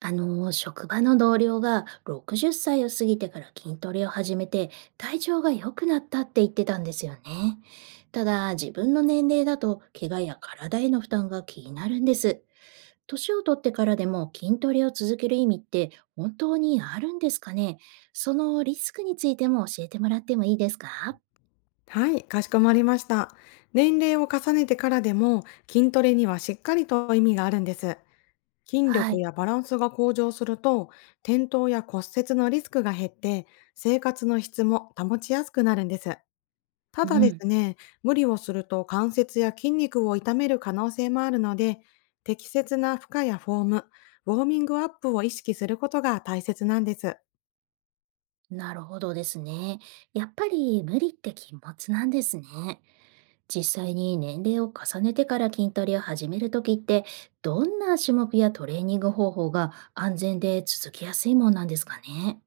職場の同僚が60歳を過ぎてから筋トレを始めて体調が良くなったって言ってたんですよね。ただ、自分の年齢だと怪我や体への負担が気になるんです。年を取ってからでも筋トレを続ける意味って本当にあるんですかね？そのリスクについても教えてもらってもいいですか？はい、かしこまりました。年齢を重ねてからでも筋トレにはしっかりと意味があるんです。筋は力い。やバランスが向上すると、転倒や骨折のリスクが減って、生活の質も保ちやすくなるんです。たうだでん。すね、無理をすると関節や筋肉を痛める可能性もあるので、適切な負荷やフォーム、ウォーミングアップを意識することが大切なんです。なるほどですね。やっぱり無理って禁物なんですね。実際に年齢を重ねてから筋トレを始めるときって、どんな種目やトレーニング方法が安全で続きやすいもんなんですかね？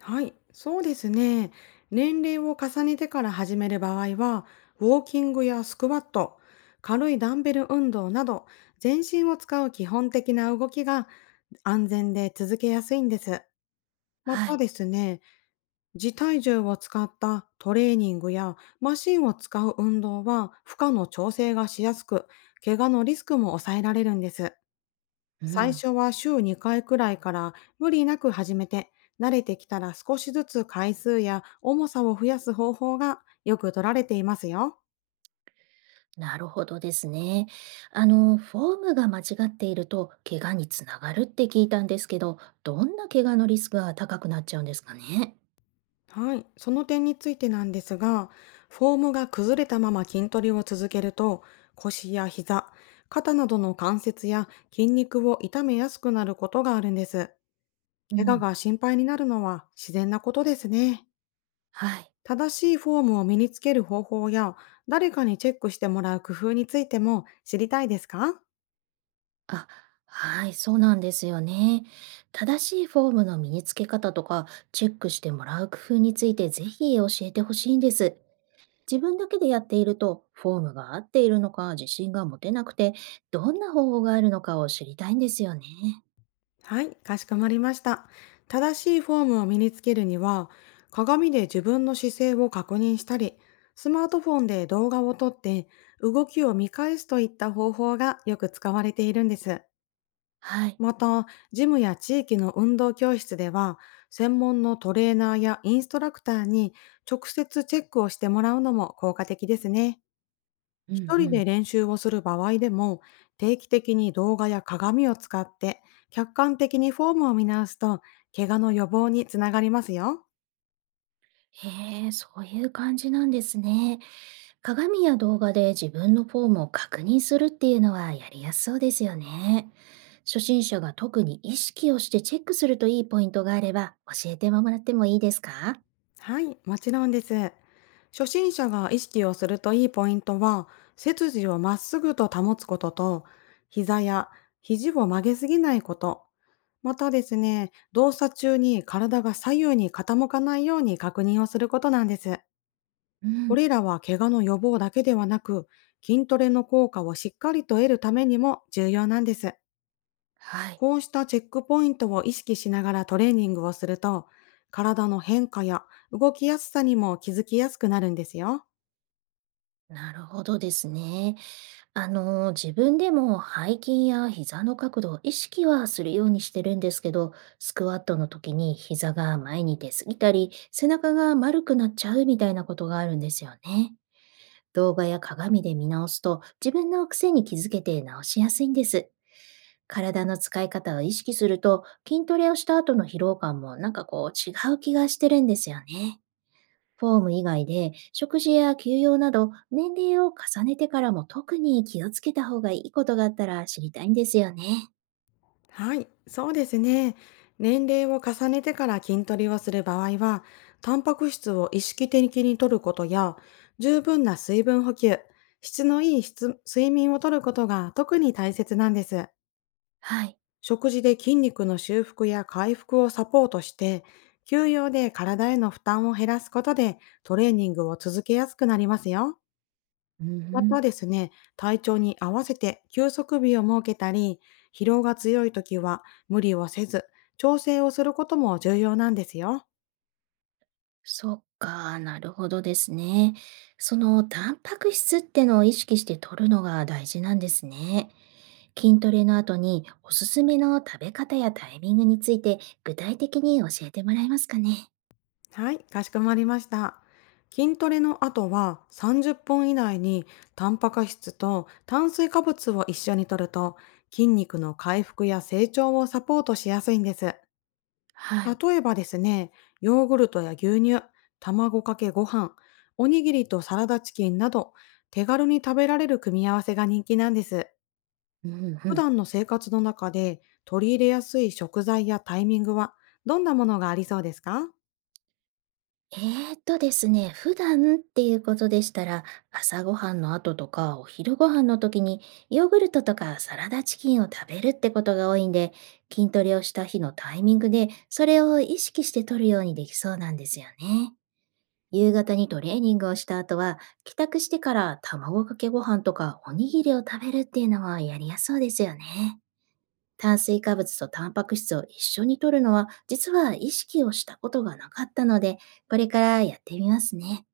はい、そうですね。年齢を重ねてから始める場合は、ウォーキングやスクワット、軽いダンベル運動など、全身を使う基本的な動きが安全で続けやすいんです。まはたい。ですね、自体重を使ったトレーニングやマシンを使う運動は負荷の調整がしやすく、怪我のリスクも抑えられるんです。う最ん、初は週2回くらいから無理なく始めて、慣れてきたら少しずつ回数や重さを増やす方法がよく取られていますよ。なるほどですね。あの、フォームが間違っていると怪我につながるって聞いたんですけど、どんな怪我のリスクが高くなっちゃうんですかね？はい。その点についてなんですが、フォームが崩れたまま筋トレを続けると、腰や膝、肩などの関節や筋肉を痛めやすくなることがあるんです。う怪我ん。が心配になるのは自然なことですね。はい。正しいフォームを身につける方法や、誰かにチェックしてもらう工夫についても知りたいですか？あ、はい、そうなんですよね。正しいフォームの身につけ方とか、チェックしてもらう工夫についてぜひ教えてほしいんです。自分だけでやっていると、フォームが合っているのか自信が持てなくて、どんな方法があるのかを知りたいんですよね。はい、かしこまりました。正しいフォームを身につけるには、鏡で自分の姿勢を確認したり、スマートフォンで動画を撮って動きを見返すといった方法がよく使われているんです。はい。また、ジムや地域の運動教室では、専門のトレーナーやインストラクターに直接チェックをしてもらうのも効果的ですね。うん一う人ん。で練習をする場合でも、定期的に動画や鏡を使って、客観的にフォームを見直すと、怪我の予防につながりますよ。へえ、そういう感じなんですね。鏡や動画で自分のフォームを確認するっていうのはやりやすそうですよね。初心者が特に意識をしてチェックするといいポイントがあれば教えてもらってもいいですか？はい、もちろんです。初心者が意識をするといいポイントは、背筋をまっすぐと保つことと、膝や肘を曲げすぎないこと、またですね、動作中に体が左右に傾かないように確認をすることなんです。うこん。れらは怪我の予防だけではなく、筋トレの効果をしっかりと得るためにも重要なんです。はい。こうしたチェックポイントを意識しながらトレーニングをすると、体の変化や動きやすさにも気づきやすくなるんですよ。なるほどですね。あの、自分でも背筋や膝の角度を意識はするようにしてるんですけど、スクワットの時に膝が前に出すぎたり、背中が丸くなっちゃうみたいなことがあるんですよね。動画や鏡で見直すと自分の癖に気づけて直しやすいんです。体の使い方を意識すると筋トレをした後の疲労感もなんかこう違う気がしてるんですよね。フォーム以外で食事や休養など年齢を重ねてからも特に気をつけた方がいいことがあったら知りたいんですよね。はい、そうですね。年齢を重ねてから筋トレをする場合は、タンパク質を意識的に摂ることや、十分な水分補給、質のいい質睡眠をとることが特に大切なんです。はい。食事で筋肉の修復や回復をサポートして、休養で体への負担を減らすことでトレーニングを続けやすくなりますよ。うんうまたでん。すね、体調に合わせて休息日を設けたり、疲労が強い時は無理をせず、調整をすることも重要なんですよ。そっか、なるほどですね。そのタンパク質ってのを意識して摂るのが大事なんですね。筋トレの後におすすめの食べ方やタイミングについて具体的に教えてもらえますかね？はい、かしこまりました。筋トレの後は30分以内にタンパク質と炭水化物を一緒に摂ると筋肉の回復や成長をサポートしやすいんです。はい。例えばですね、ヨーグルトや牛乳、卵かけご飯、おにぎりとサラダチキンなど手軽に食べられる組み合わせが人気なんです。うんう普ん。段の生活の中で取り入れやすい食材やタイミングはどんなものがありそうですか？えーとですね、普段っていうことでしたら、朝ごはんの後とかお昼ご飯の時にヨーグルトとかサラダチキンを食べるってことが多いんで、筋トレをした日のタイミングでそれを意識して取るようにできそうなんですよね。夕方にトレーニングをした後は、帰宅してから卵かけご飯とかおにぎりを食べるっていうのはやりやすそうですよね。炭水化物とタンパク質を一緒に摂るのは、実は意識をしたことがなかったので、これからやってみますね。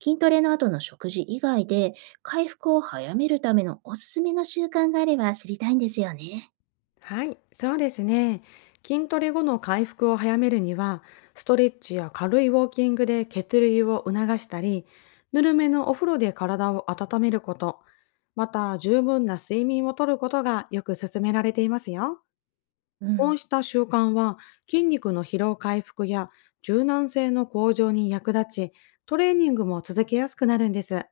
筋トレの後の食事以外で、回復を早めるためのおすすめの習慣があれば知りたいんですよね。はい、そうですね。筋トレ後の回復を早めるには、ストレッチや軽いウォーキングで血流を促したり、ぬるめのお風呂で体を温めること、また十分な睡眠をとることがよく勧められていますよ。うこうん。した習慣は筋肉の疲労回復や柔軟性の向上に役立ち、トレーニングも続けやすくなるんです。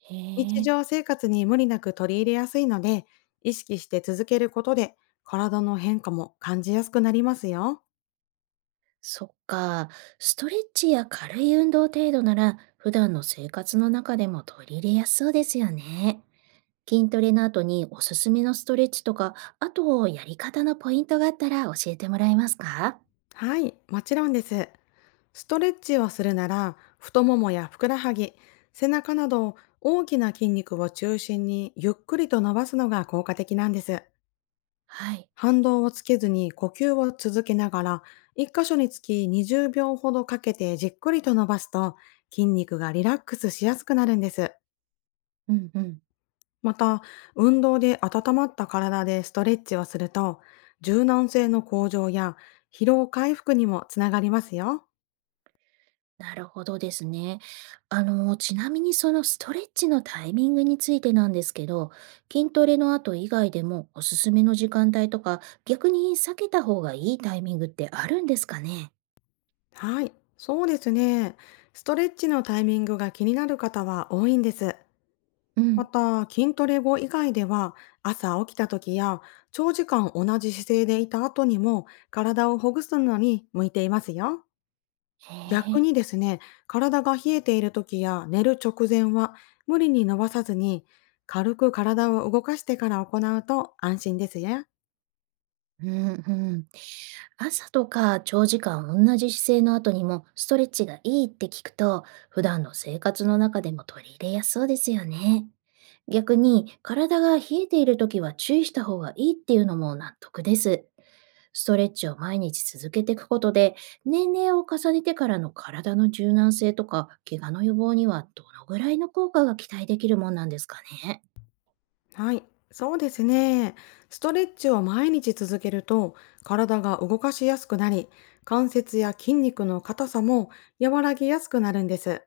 へ日え。常生活に無理なく取り入れやすいので、意識して続けることで、体の変化も感じやすくなりますよ。そっか。ストレッチや軽い運動程度なら、普段の生活の中でも取り入れやすそうですよね。筋トレの後におすすめのストレッチとか、あとやり方のポイントがあったら教えてもらえますか？はい、もちろんです。ストレッチをするなら、太ももやふくらはぎ、背中など大きな筋肉を中心にゆっくりと伸ばすのが効果的なんです。はい。反動をつけずに呼吸を続けながら、一箇所につき20秒ほどかけてじっくりと伸ばすと、筋肉がリラックスしやすくなるんです。うんうん。また、運動で温まった体でストレッチをすると、柔軟性の向上や疲労回復にもつながりますよ。なるほどですね。あの、ちなみにそのストレッチのタイミングについてなんですけど、筋トレの後以外でもおすすめの時間帯とか、逆に避けた方がいいタイミングってあるんですかね？はい、そうですね。ストレッチのタイミングが気になる方は多いんです。うまん。た、筋トレ後以外では、朝起きた時や、長時間同じ姿勢でいた後にも、体をほぐすのに向いていますよ。へ逆え。にですね、体が冷えている時や寝る直前は無理に伸ばさずに、軽く体を動かしてから行うと安心ですよ。うんうん。朝とか長時間同じ姿勢の後にもストレッチがいいって聞くと、普段の生活の中でも取り入れやすそうですよね。逆に体が冷えている時は注意した方がいいっていうのも納得です。ストレッチを毎日続けていくことで、年齢を重ねてからの体の柔軟性とか怪我の予防にはどのぐらいの効果が期待できるもんなんですかね。はい、そうですね。ストレッチを毎日続けると、体が動かしやすくなり、関節や筋肉の硬さも和らぎやすくなるんです。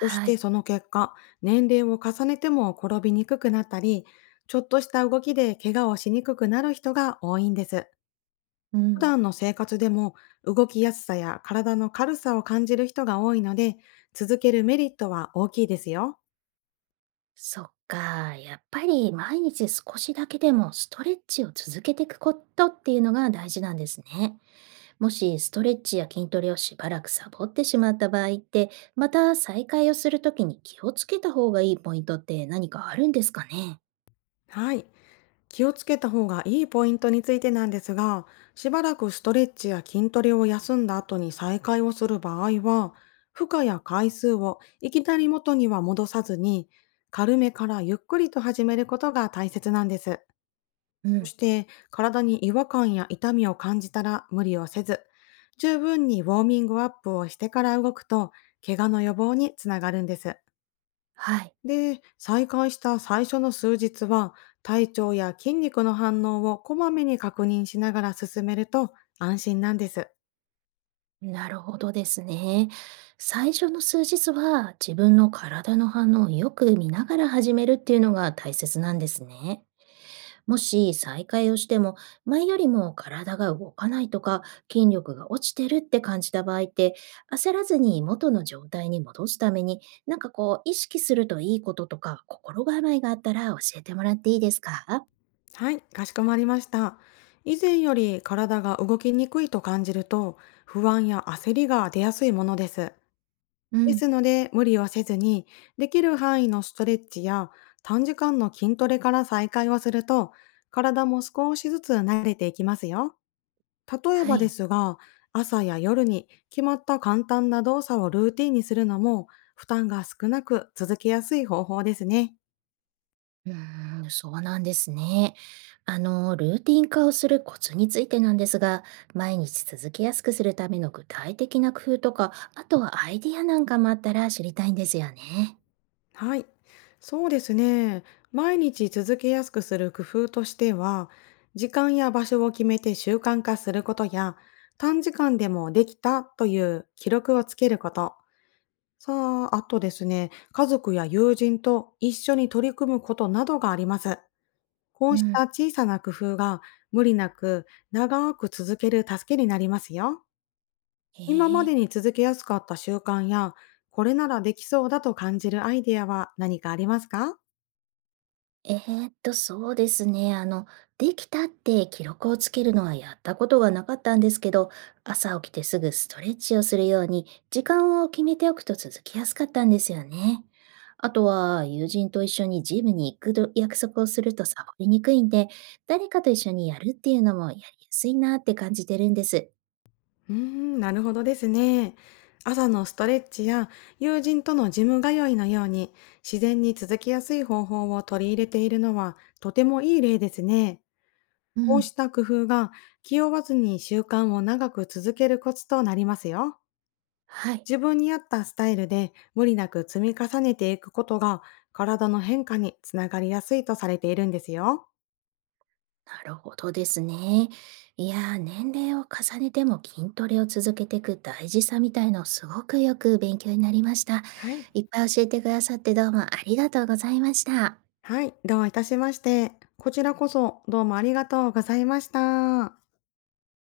そしてい。その結果、年齢を重ねても転びにくくなったり、ちょっとした動きで怪我をしにくくなる人が多いんです。う普ん。段の生活でも動きやすさや体の軽さを感じる人が多いので、続けるメリットは大きいですよ。そっか、やっぱり毎日少しだけでもストレッチを続けていくことっていうのが大事なんですね。もしストレッチや筋トレをしばらくサボってしまった場合って、また再開をするときに気をつけた方がいいポイントって何かあるんですかね？はい。気をつけた方がいいポイントについてなんですが、しばらくストレッチや筋トレを休んだ後に再開をする場合は、負荷や回数をいきなり元には戻さずに、軽めからゆっくりと始めることが大切なんです。うそしん、て、体に違和感や痛みを感じたら無理をせず、十分にウォーミングアップをしてから動くと、怪我の予防につながるんです。はい。で、再開した最初の数日は、体調や筋肉の反応をこまめに確認しながら進めると安心なんです。なるほどですね。最初の数日は自分の体の反応をよく見ながら始めるっていうのが大切なんですね。もし再開をしても前よりも体が動かないとか筋力が落ちてるって感じた場合って焦らずに元の状態に戻すためになんかこう意識するといいこととか心構えがあったら教えてもらっていいですか？はい、かしこまりました。以前より体が動きにくいと感じると、不安や焦りが出やすいものです。うでん。すので、無理はせずに、できる範囲のストレッチや短時間の筋トレから再開をすると、体も少しずつ慣れていきますよ。例えはばでい。すが、朝や夜に決まった簡単な動作をルーティンにするのも、負担が少なく続けやすい方法ですね。うーん、そうなんですね。あの、ルーティン化をするコツについてなんですが、毎日続けやすくするための具体的な工夫とか、あとはアイディアなんかもあったら知りたいんですよね。はい、そうですね。毎日続けやすくする工夫としては、時間や場所を決めて習慣化することや、短時間でもできたという記録をつけること。さあ、あとですね、家族や友人と一緒に取り組むことなどがあります。こううしたん。小さな工夫が無理なく長く続ける助けになりますよ。へ今まえ。でに続けやすかった習慣や、これならできそうだと感じるアイデアは何かありますか？そうですね。あの、できたって記録をつけるのはやったことがなかったんですけど、朝起きてすぐストレッチをするように、時間を決めておくと続きやすかったんですよね。あとは、友人と一緒にジムに行くど約束をするとサボりにくいんで、誰かと一緒にやるっていうのもやりやすいなって感じてるんです。うーん、なるほどですね。朝のストレッチや友人とのジム通いのように自然に続きやすい方法を取り入れているのはとてもいい例ですね。うこうん。した工夫が気負わずに習慣を長く続けるコツとなりますよ。はい。自分に合ったスタイルで無理なく積み重ねていくことが体の変化につながりやすいとされているんですよ。なるほどですね。いやー、年齢を重ねても筋トレを続けていく大事さみたいのすごくよく勉強になりました。はい。いっぱい教えてくださってどうもありがとうございました。はい、どういたしまして。こちらこそどうもありがとうございました。